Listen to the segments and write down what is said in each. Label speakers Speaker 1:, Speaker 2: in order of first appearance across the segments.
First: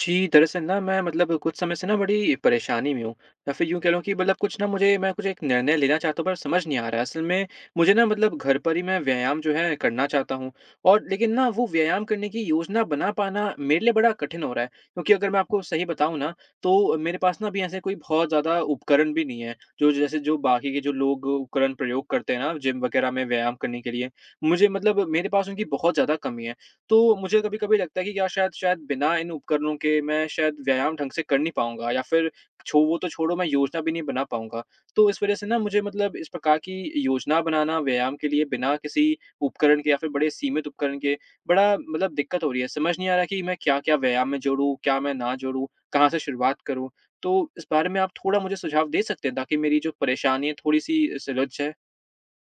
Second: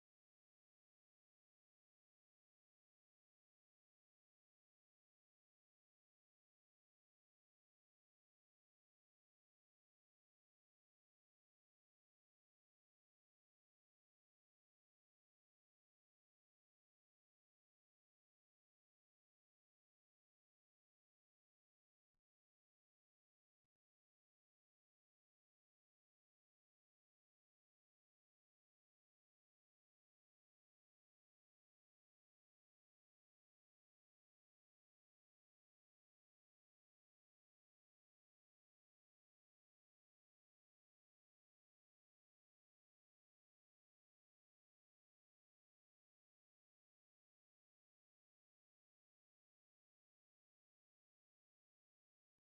Speaker 1: जी, दरअसल ना मैं मतलब कुछ समय से ना बड़ी परेशानी में हूँ या फिर यूँ कह लो कि मतलब कुछ ना मुझे मैं कुछ एक निर्णय लेना चाहता हूँ पर समझ नहीं आ रहा है। असल में मुझे ना मतलब घर पर ही मैं व्यायाम जो है करना चाहता हूँ। और लेकिन ना वो व्यायाम करने की योजना बना पाना मेरे लिए बड़ा कठिन हो रहा है, क्योंकि अगर मैं आपको सही बताऊँ ना, तो मेरे पास ना अभी ऐसे कोई बहुत ज़्यादा उपकरण भी नहीं है जो जैसे जो बाकी के जो लोग उपकरण प्रयोग करते हैं ना जिम वगैरह में व्यायाम करने के लिए। मुझे मतलब मेरे पास उनकी बहुत ज़्यादा कमी है। तो मुझे कभी-कभी लगता है कि क्या शायद शायद बिना इन उपकरणों के मैं शायद व्यायाम ढंग से कर नहीं पाऊँगा, या फिर छो वो तो छोड़ो, मैं योजना भी नहीं बना पाऊँगा। तो इस वज़ह से ना मुझे मतलब इस प्रकार की योजना बनाना व्यायाम के लिए बिना किसी उपकरण के या फिर बड़े सीमित उपकरण के बड़ा मतलब दिक्कत हो रही है। समझ नहीं आ रहा कि मैं क्या-क्या व्यायाम में जोड़ूँ, क्या मैं ना जोड़ूँ, कहाँ से शुरुआत करूँ? तो इस बारे में आप थोड़ा मुझे सुझाव दे सकते हैं ताकि मेरी जो परेशानी है थोड़ी-सी सुलझ जाए?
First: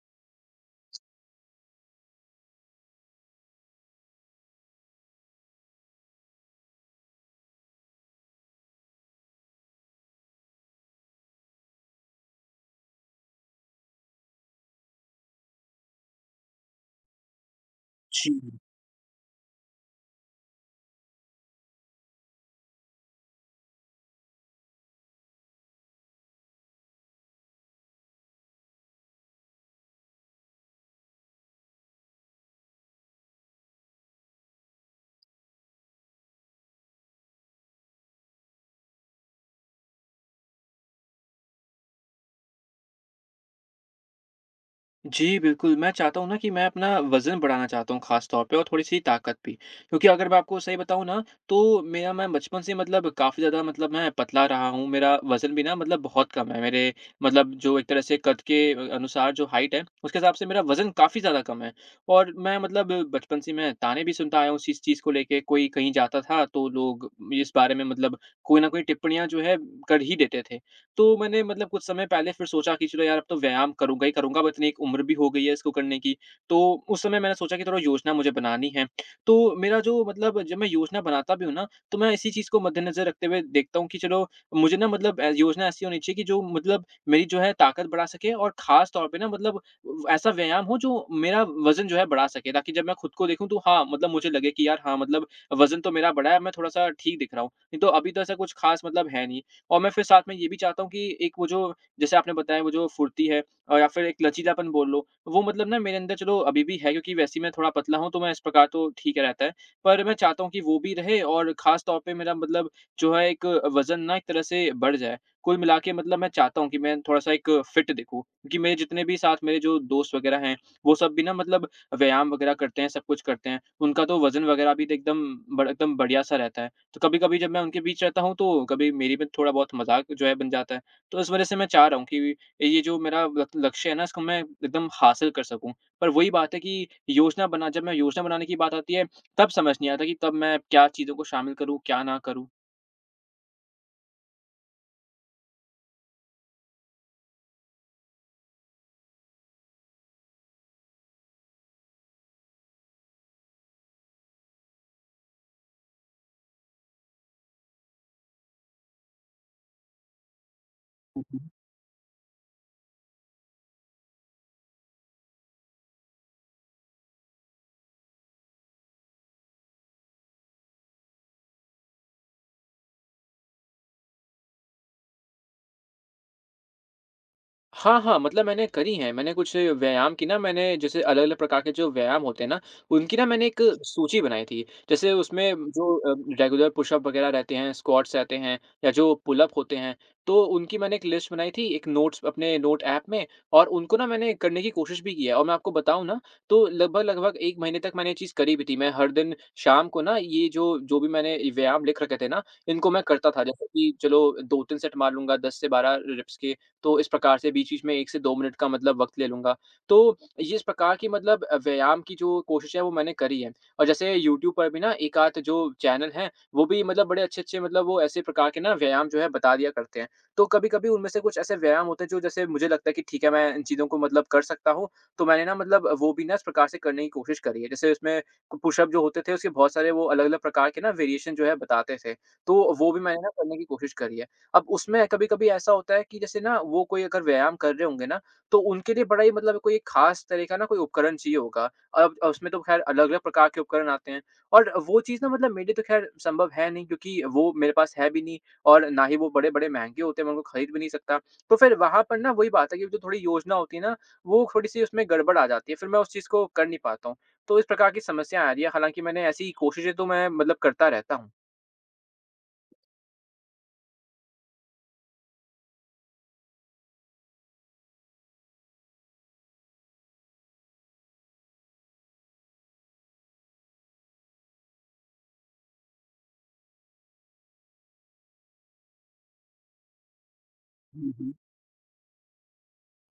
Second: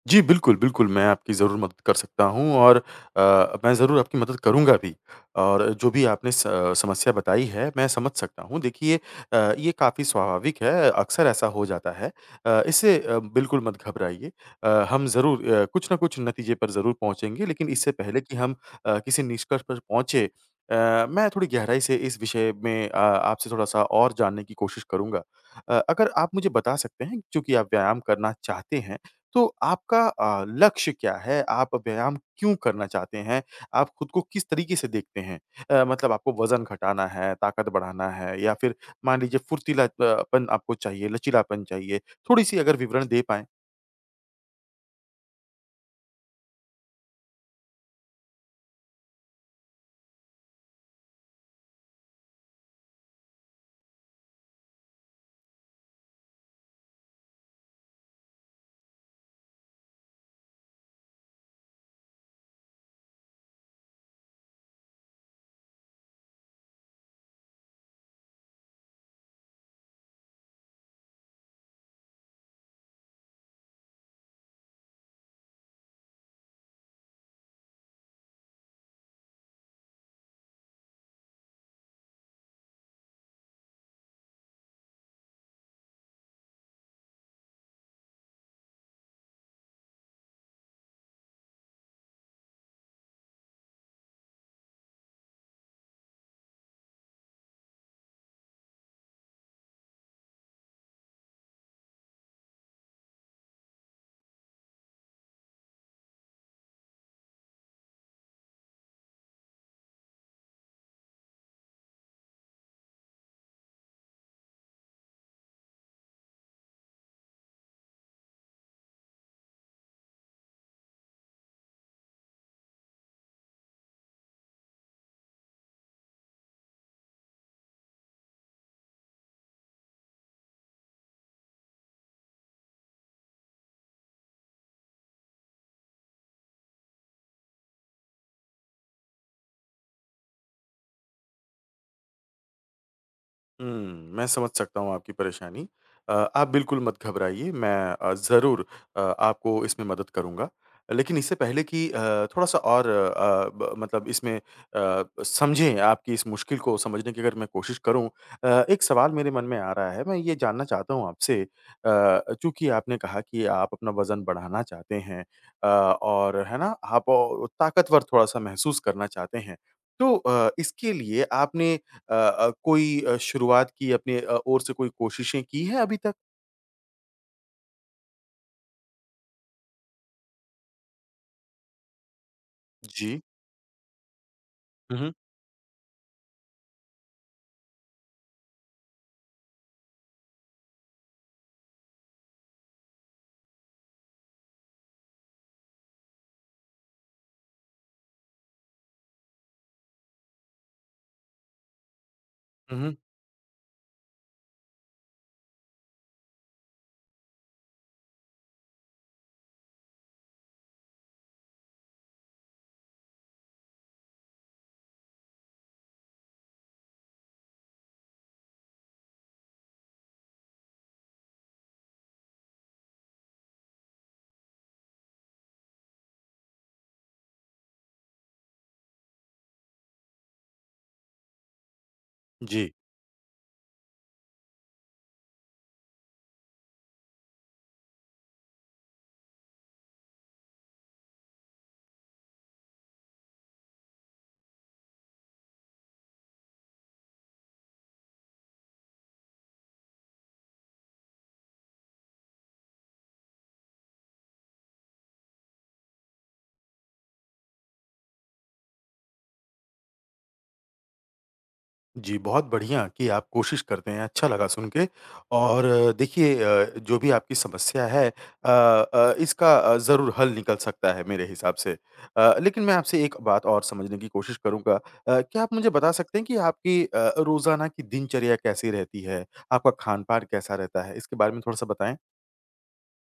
Speaker 2: जी, बिल्कुल, बिल्कुल, मैं आपकी ज़रूर मदद कर सकता हूँ और मैं ज़रूर आपकी मदद करूँगा भी और जो भी आपने स समस्या बताई है, मैं समझ सकता हूँ। देखिए ये काफ़ी स्वाभाविक है, अक्सर ऐसा हो जाता है। बिल्कुल मत घबराइए। हम ज़रूर कुछ ना कुछ नतीजे पर ज़रूर पहुँचेंगे, लेकिन इससे पहले
Speaker 1: जी।
Speaker 2: कि हम किसी निष्कर्ष पर पहुँचे अ, मैं थोड़ी गहराई से इस विषय में आपसे थोड़ा-सा और जानने की कोशिश करूँगा। अगर आप मुझे बता सकते हैं, चूँकि आप व्यायाम करना चाहते हैं तो आपका लक्ष्य क्या है? आप व्यायाम क्यों करना चाहते हैं? आप खुद को किस तरीके से देखते हैं? मतलब आपको वज़न घटाना है, ताकत बढ़ाना है या फिर मान लीजिए फुर्तीला अ, पन आपको चाहिए, लचीलापन चाहिए? थोड़ी-सी अगर विवरण दे पाएँ।
Speaker 1: जी, बिल्कुल। मैं चाहता हूँ ना कि मैं अपना वज़न बढ़ाना चाहता हूँ ख़ास तौर पे और थोड़ी-सी ताकत भी। क्योंकि अगर मैं आपको सही बताऊँ ना, तो मेरा मैं बचपन से मतलब काफ़ी ज़्यादा मतलब मैं पतला रहा हूँ। मेरा वज़न भी ना मतलब बहुत कम है। मेरे मतलब जो एक तरह से कद के अनुसार जो हाइट है, उसके हिसाब से मेरा वज़न काफ़ी ज़्यादा कम है। और मैं मतलब बचपन से मैं ताने भी सुनता आया हूँ इस चीज़ को लेके। कोई कहीं जाता था, तो लोग इस बारे में मतलब कोई ना कोई टिप्पणियाँ जो है कर ही देते थे। तो मैंने मतलब कुछ समय पहले फिर सोचा कि चलो यार अब तो व्यायाम करूँगा ही करूँगा, अब इतनी एक उम्र भी हो गई है इसको करने की। तो उस समय मैंने सोचा कि थोड़ा योजना मुझे बनानी है। तो मेरा जो मतलब जब मैं योजना बनाता भी हूँ ना, तो मैं इसी चीज़ को मद्देनज़र रखते हुए देखता हूँ कि चलो मुझे ना मतलब योजना ऐसी होनी चाहिए कि जो मतलब मेरी जो है ताकत बढ़ा सके, और ख़ास तौर पे ना मतलब व ऐसा व्यायाम हो जो मेरा वज़न जो है बढ़ा सके, ताकि जब मैं खुद को देखूँ तो हाँ, मतलब मुझे लगे कि यार हाँ, मतलब वज़न तो मेरा बढ़ा है, मैं थोड़ा-सा ठीक दिख रहा हूँ। नहीं तो अभी तो ऐसा कुछ ख़ास मतलब है नहीं। और मैं फिर साथ में ये भी चाहता हूँ कि एक वो जो जैसे आपने बताया वो जो फुर्ती है या फिर एक लचीलापन बोल लो, वो मतलब ना मेरे अंदर चलो अभी भी है, क्योंकि वैसे ही मैं थोड़ा पतला हूँ, तो मैं इस प्रकार तो ठीक है रहता है। पर मैं चाहता हूँ कि वो भी रहे, और ख़ास तौर पे मेरा मतलब जो है एक वज़न ना एक तरह से बढ़ जाए। कुल मिला के मतलब मैं चाहता हूँ कि मैं थोड़ा-सा एक फिट दिखूँ, क्योंकि मेरे जितने भी साथ मेरे जो दोस्त वग़ैरह हैं, वो सब भी ना मतलब व्यायाम वग़ैरह करते हैं, सब कुछ करते हैं। उनका तो वज़न वग़ैरह भी तो एकदम बड़ एकदम बढ़िया-सा रहता है। तो कभी-कभी जब मैं उनके बीच रहता हूँ, तो कभी मेरी भी थोड़ा बहुत मज़ाक जो है बन जाता है। तो इस वज़ह से मैं चाह रहा हूँ कि ये जो मेरा ल लक्ष्य है ना, इसको मैं एकदम हासिल कर सकूँ। पर वही बात है कि योजना बना जब मैं योजना बनाने की बात आती है, तब समझ नहीं आता कि तब मैं क्या चीज़ों को शामिल करूँ, क्या ना करूँ?
Speaker 2: हुँ, मैं समझ सकता हूँ आपकी परेशानी। आप बिल्कुल मत घबराइए, मैं ज़रूर आपको इसमें मदद करूँगा। लेकिन इससे पहले कि थोड़ा-सा और अ, अ, ब मतलब इसमें समझें आपकी इस मुश्किल को समझने की अगर मैं कोशिश करूँ, एक सवाल मेरे मन में आ रहा है, मैं ये जानना चाहता हूँ आपसे, चूँकि आपने कहा कि आप अपना वज़न बढ़ाना चाहते हैं, और है ना? आप औ ताकतवर थोड़ा-सा महसूस करना चाहते हैं। तो इसके लिए आपने कोई शुरुआत की अपने ओर से कोई कोशिशें की हैं अभी तक?
Speaker 1: हाँ, हाँ, मतलब मैंने करी हैं। मैंने कुछ व्यायाम की ना मैंने जैसे अलग-अलग प्रकार के जो व्यायाम होते हैं ना, उनकी
Speaker 2: जी।
Speaker 1: ना मैंने एक सूची बनाई थी।
Speaker 2: हुँ,
Speaker 1: जैसे
Speaker 2: हुँ।
Speaker 1: उसमें जो रेगुलर पुशअप वगैरह रहते हैं, स्क्वाट्स रहते हैं या जो पुलअप होते हैं, तो उनकी मैंने एक लिस्ट बनाई थी एक नोट्स अपने नोट ऐप में, और उनको ना मैंने करने की कोशिश भी की है। और मैं आपको बताऊँ ना, तो लगभग-लगभग 1 महीने तक मैंने ये चीज़ करी भी थी। मैं हर दिन शाम को ना ये जो जो भी मैंने व्यायाम लिख रखे थे ना,
Speaker 2: हुँ,
Speaker 1: इनको
Speaker 2: हुँ।
Speaker 1: मैं करता था। जैसे कि चलो 2-3 सेट मार लूँगा 10 से 12 रिप्स के, तो इस प्रकार से बीच-बीच में 1 से 2 मिनट का मतलब वक़्त ले लूँगा। तो ये इस प्रकार की मतलब व्यायाम की जो कोशिश है वो मैंने करी है। और जैसे यूट्यूब पर भी ना एक-आध जो चैनल हैं, वो भी मतलब बड़े अच्छे-अच्छे मतलब वो ऐसे प्रकार के ना व्यायाम जो है बता दिया करते हैं। तो कभी-कभी उनमें से कुछ ऐसे व्यायाम होते हैं जो जैसे मुझे लगता है कि ठीक है, मैं इन चीज़ों को मतलब कर सकता हूँ। तो मैंने ना मतलब वो भी ना इस प्रकार से करने की कोशिश करी है। जैसे उसमें पुशअप जो होते थे उसके बहुत सारे वो अलग-अलग प्रकार के ना वेरिएशन जो है बताते थे। तो
Speaker 2: जी।
Speaker 1: वो भी मैंने ना करने की कोशिश करी है। अब उसमें कभी-कभी ऐसा होता है कि जैसे ना वो कोई अगर व्यायाम कर रहे होंगे ना, तो उनके लिए बड़ा ही मतलब कोई एक खास तरह का ना कोई उपकरण चाहिए होगा। अब उसमें तो ख़ैर अलग-अलग प्रकार के उपकरण आते हैं और वो चीज़ ना मतलब मेरे लिए तो ख़ैर संभव है नहीं, क्योंकि वो मेरे पास है भी नहीं और ना ही वो बड़े-बड़े महँगे होते हैं, मैं उनको खरीद भी नहीं सकता। तो फ़िर वहाँ पर ना वही बात है कि जो थोड़ी योजना होती है ना, वो थोड़ी-सी उसमें गड़बड़ आ जाती है, फ़िर मैं उस चीज़ को कर नहीं पाता हूँ। तो इस प्रकार की समस्या आ रही है, हालाँकि मैंने ऐसी कोशिशें तो मैं मतलब करता रहता हूँ।
Speaker 2: जी, बहुत बढ़िया कि आप कोशिश करते हैं, अच्छा लगा सुन के और देखिए, जो भी आपकी समस्या है इसका ज़रूर हल निकल सकता है मेरे हिसाब से। लेकिन मैं आपसे एक बात और समझने की कोशिश करूँगा। क्या आप मुझे बता सकते हैं कि आपकी रोज़ाना की दिनचर्या कैसी रहती है? आपका खान-पान कैसा रहता है?
Speaker 1: हुँ,
Speaker 2: इसके बारे
Speaker 1: हुँ।
Speaker 2: में थोड़ा-सा बताएँ?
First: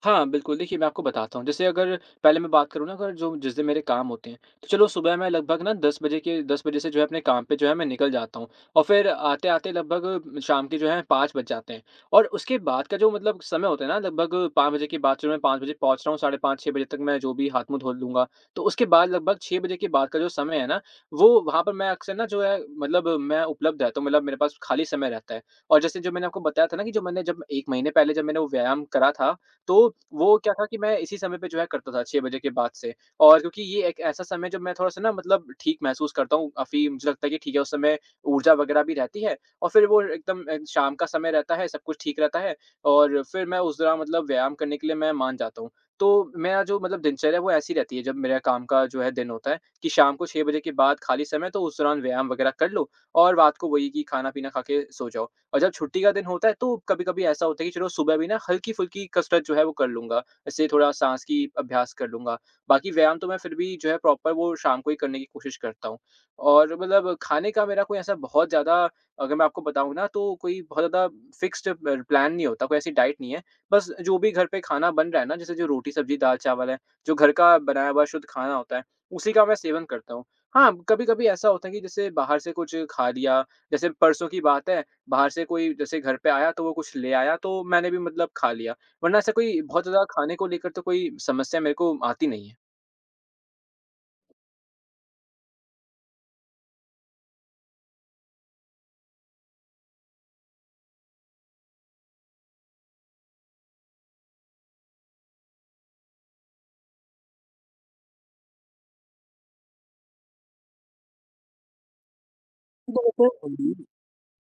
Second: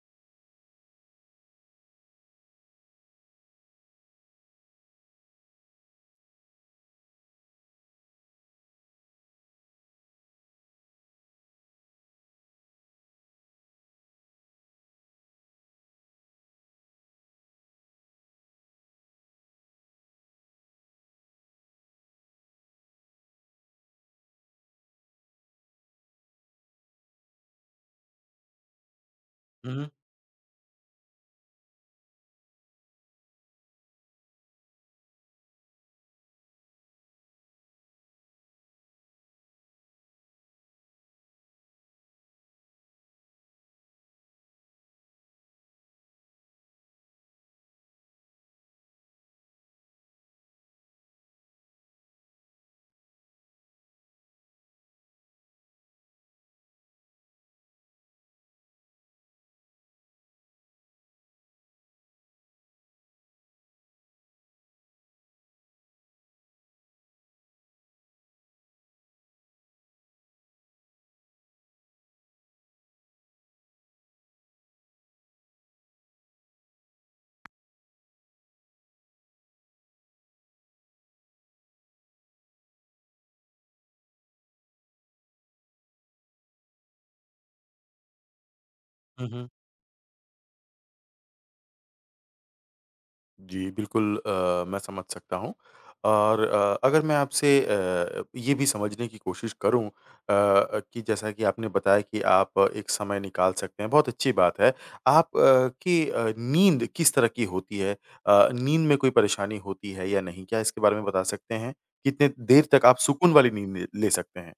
Speaker 1: हाँ, बिल्कुल, देखिए मैं आपको बताता हूँ। जैसे अगर पहले मैं बात करूँ ना, अगर जो जिस दिन मेरे काम होते हैं, तो चलो सुबह मैं लगभग ना 10 बजे के 10 बजे से जो है अपने काम पे जो है मैं निकल जाता हूँ, और फिर आते-आते लगभग शाम के जो है 5 बज जाते हैं, और उसके बाद का जो मतलब समय होता है ना लगभग 5 बजे के बाद, जो मैं 5 बजे पहुँच रहा हूँ, साढ़े 5 6 बजे तक मैं जो भी हाथ-मुँह धो लूँगा, तो उसके बाद लगभग 6 बजे के बाद का जो समय है ना, वो वहाँ पर मैं अक्सर ना जो है मतलब मैं उपलब्ध रहता हूँ, मतलब मेरे पास खाली समय रहता है। और जैसे जो मैंने आपको बताया था ना कि जो मैंने जब 1 महीने पहले जब मैंने वो व्यायाम करा था,
Speaker 2: हुँ, हुँ।
Speaker 1: तो वो क्या था कि मैं इसी समय पे जो है करता था, 6 बजे के बाद से। और क्योंकि ये एक ऐसा समय जब मैं थोड़ा-सा ना मतलब ठीक महसूस करता हूँ, काफ़ी मुझे लगता है कि ठीक है, उस समय ऊर्जा वगैरह भी रहती है, और फिर वो एकदम शाम का समय रहता है, सब कुछ ठीक रहता है और फिर मैं उस दौरान मतलब व्यायाम करने के लिए मैं मान जाता हूँ। तो मेरा जो मतलब दिनचर्या वो ऐसी रहती है जब मेरा काम का जो है दिन होता है कि शाम को 6 बजे के बाद खाली समय, तो उस दौरान व्यायाम वगैरह कर लो और रात को वही कि खाना-पीना खा के सो जाओ। और जब छुट्टी का दिन होता है तो कभी-कभी ऐसा होता है कि चलो सुबह भी ना हल्की-फुल्की कसरत जो है वो कर लूँगा। जैसे थोड़ा साँस की अभ्यास कर लूँगा। बाकी व्यायाम तो मैं फिर भी जो है प्रॉपर वो शाम को ही करने की कोशिश करता हूँ। और मतलब खाने का मेरा कोई ऐसा बहुत ज़्यादा, अगर मैं आपको बताऊँ ना, तो कोई बहुत ज़्यादा फ़िक्स्ड ब प्लान नहीं होता, कोई ऐसी डाइट नहीं है। बस जो भी घर पे खाना बन रहा है ना, जैसे जो रोटी, सब्ज़ी, दाल-चावल है, जो घर का बनाया हुआ शुद्ध खाना होता है, उसी का मैं सेवन करता हूँ। हाँ, कभी-कभी ऐसा होता है कि जैसे बाहर से कुछ खा लिया, जैसे परसों की बात है, बाहर से कोई जैसे घर पे आया तो वो कुछ ले आया, तो मैंने भी मतलब खा लिया। वरना
Speaker 2: हुँ,
Speaker 1: ऐसा
Speaker 2: हुँ।
Speaker 1: कोई बहुत ज़्यादा खाने को लेकर तो कोई समस्या मेरे को आती नहीं
Speaker 2: जी, बिल्कुल, मैं समझ सकता हूँ और, अगर मैं आपसे ये भी समझने की कोशिश करूँ, कि जैसा कि आपने बताया कि आप एक समय निकाल सकते हैं, बहुत अच्छी बात है। आप अ, की अ, नींद किस तरह की होती है? नींद में कोई परेशानी होती है या नहीं? क्या इसके बारे में बता सकते हैं? कितने देर तक आप सुकून वाली
Speaker 1: है।
Speaker 2: नींद ले ले सकते हैं?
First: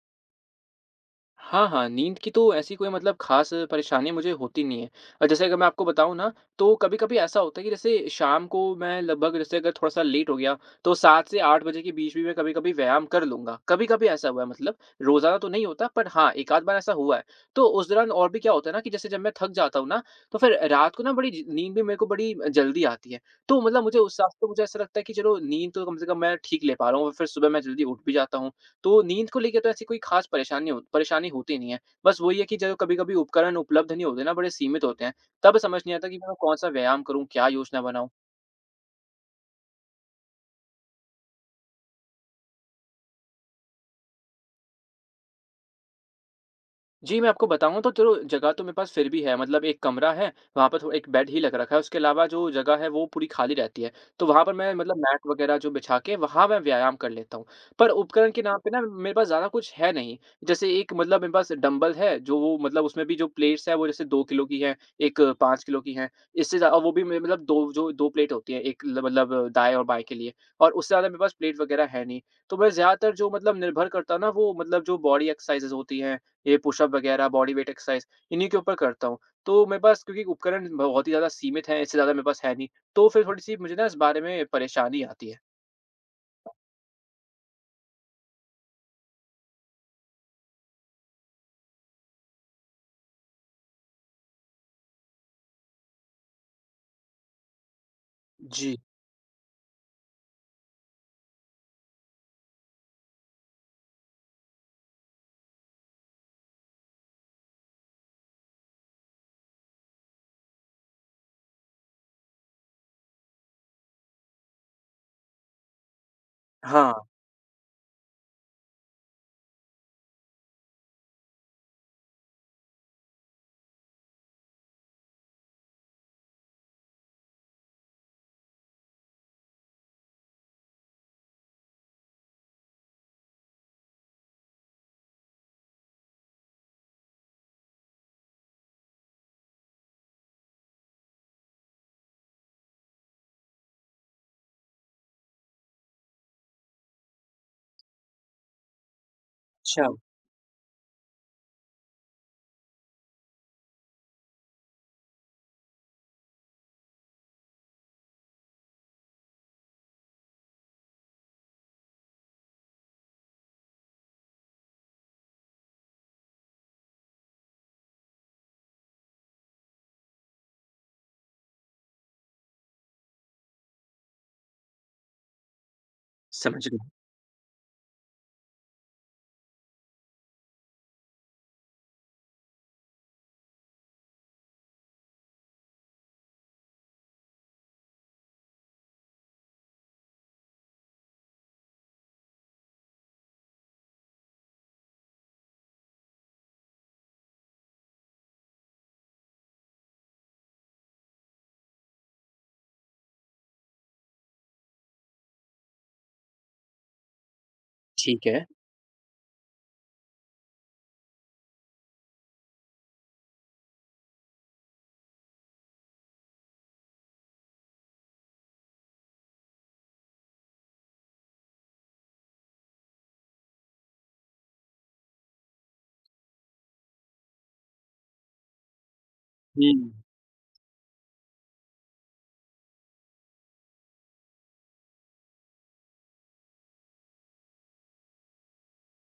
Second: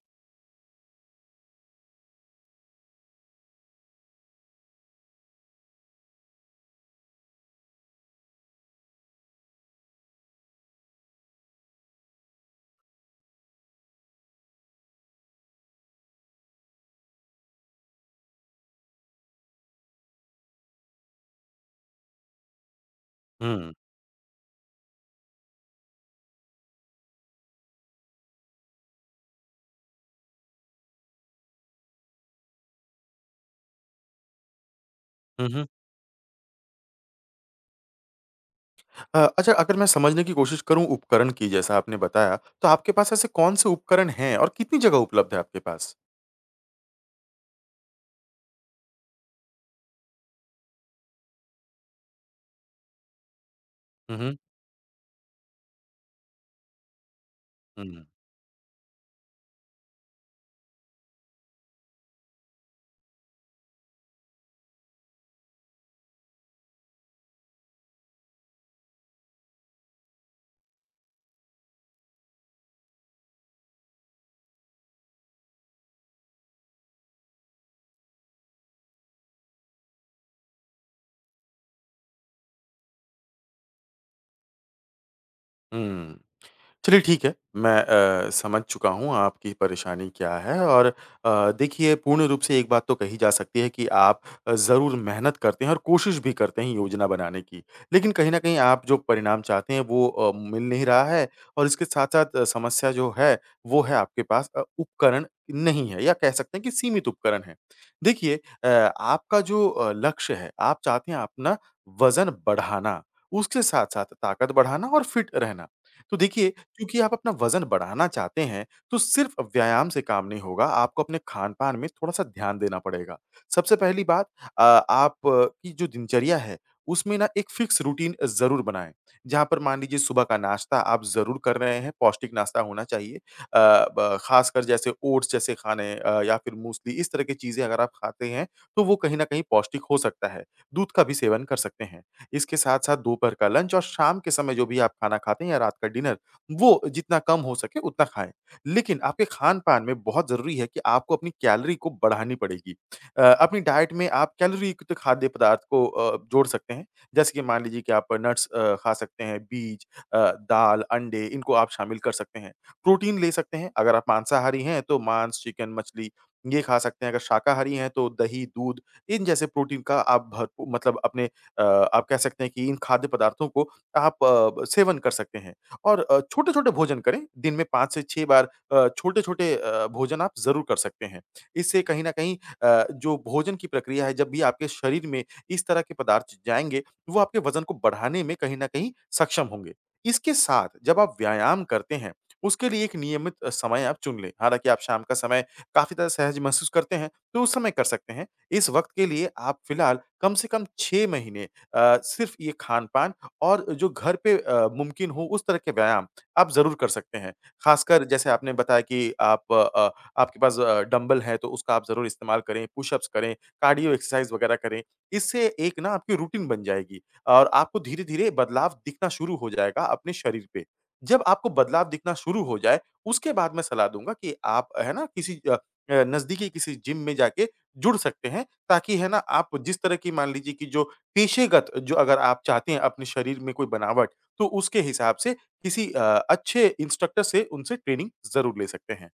Speaker 1: हाँ, हाँ, नींद की तो ऐसी कोई मतलब ख़ास परेशानी मुझे होती नहीं है। और जैसे अगर मैं आपको बताऊँ ना, तो कभी-कभी ऐसा होता है कि जैसे शाम को मैं लगभग जैसे अगर थोड़ा-सा लेट हो गया, तो 7 से 8 बजे के बीच भी मैं कभी-कभी व्यायाम कर लूँगा। कभी-कभी ऐसा हुआ है मतलब, रोज़ाना तो नहीं होता पर हाँ, एक आध बार ऐसा हुआ है। तो उस दौरान और भी क्या होता है ना कि जैसे जब मैं थक जाता हूँ ना, तो फिर रात को ना बड़ी ज नींद भी मेरे को बड़ी जल्दी आती है। तो
Speaker 2: हुँ।
Speaker 1: मतलब मुझे उस हिसाब से तो मुझे ऐसा लगता है कि चलो नींद तो कम से कम मैं ठीक ले पा रहा हूँ, और फिर सुबह मैं जल्दी उठ भी जाता हूँ। तो नींद को लेके तो ऐसी कोई ख़ास परेशानी होती नहीं है। बस वही है कि जो कभी-कभी उपकरण उपलब्ध नहीं होते ना, बड़े सीमित होते हैं,
Speaker 2: हुँ,
Speaker 1: तब
Speaker 2: हुँ।
Speaker 1: समझ नहीं आता कि मैं कौन-सा व्यायाम करूँ, क्या योजना बनाऊँ?
Speaker 2: अच्छा अगर मैं समझने की कोशिश करूँ उपकरण की जैसा आपने बताया, तो आपके पास ऐसे कौन से उपकरण हैं और कितनी जगह उपलब्ध है आपके पास?
Speaker 1: जी, मैं आपको बताऊँ तो चलो जगह तो मेरे पास फिर भी है, मतलब एक कमरा है, वहाँ पर थो एक बेड ही लग रखा है, उसके अलावा जो जगह है वो पूरी खाली रहती है। तो वहाँ पर मैं मतलब मैट वगैरह जो बिछा के वहाँ मैं व्यायाम कर लेता हूँ। पर
Speaker 2: हुँ,
Speaker 1: उपकरण के नाम पे ना मेरे पास ज़्यादा कुछ है नहीं। जैसे एक मतलब मेरे पास डंबल है, जो वो मतलब उसमें भी जो प्लेट्स हैं वो जैसे 2 किलो की हैं, एक 5 किलो की हैं। इससे ज़्या और वो भी मे मतलब 2 जो 2 प्लेट होती है, एक ल मतलब दाएँ और बाएँ के लिए, और उससे ज़्यादा मेरे पास प्लेट वगैरह है नहीं। तो मैं ज़्यादातर जो मतलब निर्भर करता हूँ ना वो मतलब जो बॉडी एक्सरसाइज़ेज़ होती हैं, ये पुशअप वगैरह, बॉडी वेट एक्सरसाइज़, इन्हीं के ऊपर करता हूँ। तो मेरे पास क्योंकि उपकरण बहुत ही ज़्यादा सीमित हैं, इससे ज़्यादा मेरे पास है नहीं, तो फिर थोड़ी-सी मुझे ना इस बारे में परेशानी आती है।
Speaker 2: हुँ। चलिए ठीक है, मैं समझ चुका हूँ आपकी परेशानी क्या है और, देखिए पूर्ण रूप से एक बात तो कही जा सकती है कि आप ज़रूर मेहनत करते हैं और कोशिश भी करते हैं योजना बनाने की। लेकिन कहीं न कहीं
Speaker 1: जी।
Speaker 2: आप जो परिणाम चाहते हैं वो मिल नहीं रहा है और इसके साथ-साथ समस्या जो है, वो है आपके पास उपकरण नहीं है या कह सकते हैं कि सीमित उपकरण हैं। देखिए आपका जो लक्ष्य है, आप चाहते हैं अपना वज़न बढ़ाना, उसके साथ-साथ ताकत बढ़ाना और फिट रहना। तो देखिए
Speaker 1: हाँ,
Speaker 2: क्योंकि आप अपना वज़न बढ़ाना चाहते हैं, तो सिर्फ़ व्यायाम से काम नहीं होगा, आपको अपने खान-पान में थोड़ा-सा ध्यान देना पड़ेगा। सबसे पहली बात अ, आप अ, की जो दिनचर्या है, उसमें ना एक फ़िक्स रूटीन ज़रूर बनाएँ, जहाँ पर मान लीजिए सुबह का नाश्ता आप ज़रूर कर रहे हैं, पौष्टिक नाश्ता होना चाहिए। अ, ब ख़ासकर जैसे ओट्स जैसे खाने या फिर मूसली, इस तरह की चीज़ें अगर आप खाते हैं, तो वो कहीं न कहीं पौष्टिक हो सकता है। दूध का भी सेवन कर सकते हैं। इसके साथ-साथ दोपहर का लंच और शाम के समय जो भी आप खाना खाते हैं या रात का डिनर, वो जितना कम हो सके उतना खाएँ। लेकिन आपके खान-पान
Speaker 1: अच्छा,
Speaker 2: में बहुत ज़रूरी है कि आपको अपनी कैलोरी को बढ़ानी पड़ेगी। अपनी डाइट में आप कैलोरीयुक्त खाद्य पदार्थ को जोड़ सकते हैं। जैसे कि मान लीजिए कि आप नट्स खा सकते हैं, बीज अ, दाल, अंडे इनको आप शामिल कर सकते हैं। प्रोटीन ले सकते हैं, अगर आप मांसाहारी हैं तो मांस, चिकन, मछली ये खा सकते हैं। अगर शाकाहारी हैं तो दही, दूध इन जैसे प्रोटीन का आप भरपू मतलब अपने आप कह सकते हैं कि इन खाद्य पदार्थों को आप सेवन कर सकते हैं। और
Speaker 1: समझ
Speaker 2: छोटे-छोटे
Speaker 1: गया।
Speaker 2: भोजन करें, दिन में 5 से 6 बार छोटे-छोटे भोजन आप ज़रूर कर सकते हैं। इससे कहीं न कहीं जो भोजन की प्रक्रिया है, जब भी आपके शरीर में इस तरह के पदार्थ जाएँगे, वो आपके वज़न को बढ़ाने में कहीं न कहीं सक्षम होंगे। इसके साथ जब आप व्यायाम करते हैं, उसके लिए एक नियमित समय आप चुन लें। हालाँकि आप शाम का समय काफ़ी ज़्यादा सहज महसूस करते हैं, तो उस समय कर सकते हैं। इस वक़्त के लिए आप फ़िलहाल कम से कम 6 महीने सिर्फ़ ये खान-पान और जो घर पे मुमकिन हो उस तरह के व्यायाम आप ज़रूर कर सकते हैं। ख़ासकर
Speaker 1: ठीक
Speaker 2: जैसे
Speaker 1: है।
Speaker 2: आपने बताया कि आप आपके पास डंबल है तो उसका आप ज़रूर इस्तेमाल करें, पुशअप्स करें, कार्डियो एक्सरसाइज़ वग़ैरह करें। इससे एक ना आपकी रूटीन बन जाएगी और आपको धीरे-धीरे बदलाव दिखना शुरू हो जाएगा अपने शरीर पे। जब आपको बदलाव दिखना शुरू हो जाए, उसके बाद मैं सलाह दूँगा कि आप है ना किसी नज़दीकी किसी जिम में जाके जुड़ सकते हैं ताकि है ना आप जिस
Speaker 1: हुँ।
Speaker 2: तरह की मान लीजिए कि जो पेशेगत जो अगर आप चाहते हैं अपने शरीर में कोई बनावट, तो उसके हिसाब से किसी अच्छे इंस्ट्रक्टर से उनसे ट्रेनिंग ज़रूर ले सकते हैं।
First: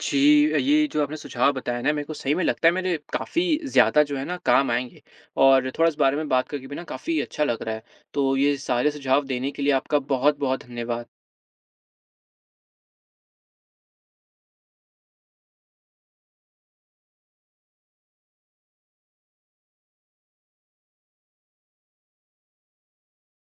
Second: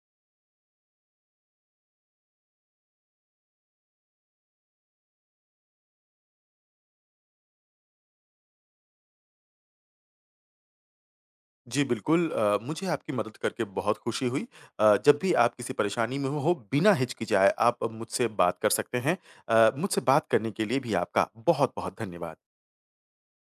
Speaker 1: जी, ये जो आपने सुझाव बताया ना, मेरे को सही में लगता है मेरे काफ़ी ज़्यादा जो है ना काम आएँगे, और थोड़ा इस बारे में बात करके भी ना काफ़ी अच्छा लग रहा है। तो ये सारे सुझाव देने के लिए आपका बहुत-बहुत धन्यवाद।
Speaker 2: जी बिल्कुल, मुझे आपकी मदद करके बहुत खुशी हुई। जब भी आप किसी परेशानी में हो बिना हिचकिचाए आप मुझसे बात कर सकते हैं। मुझसे बात करने के लिए भी आपका बहुत-बहुत धन्यवाद।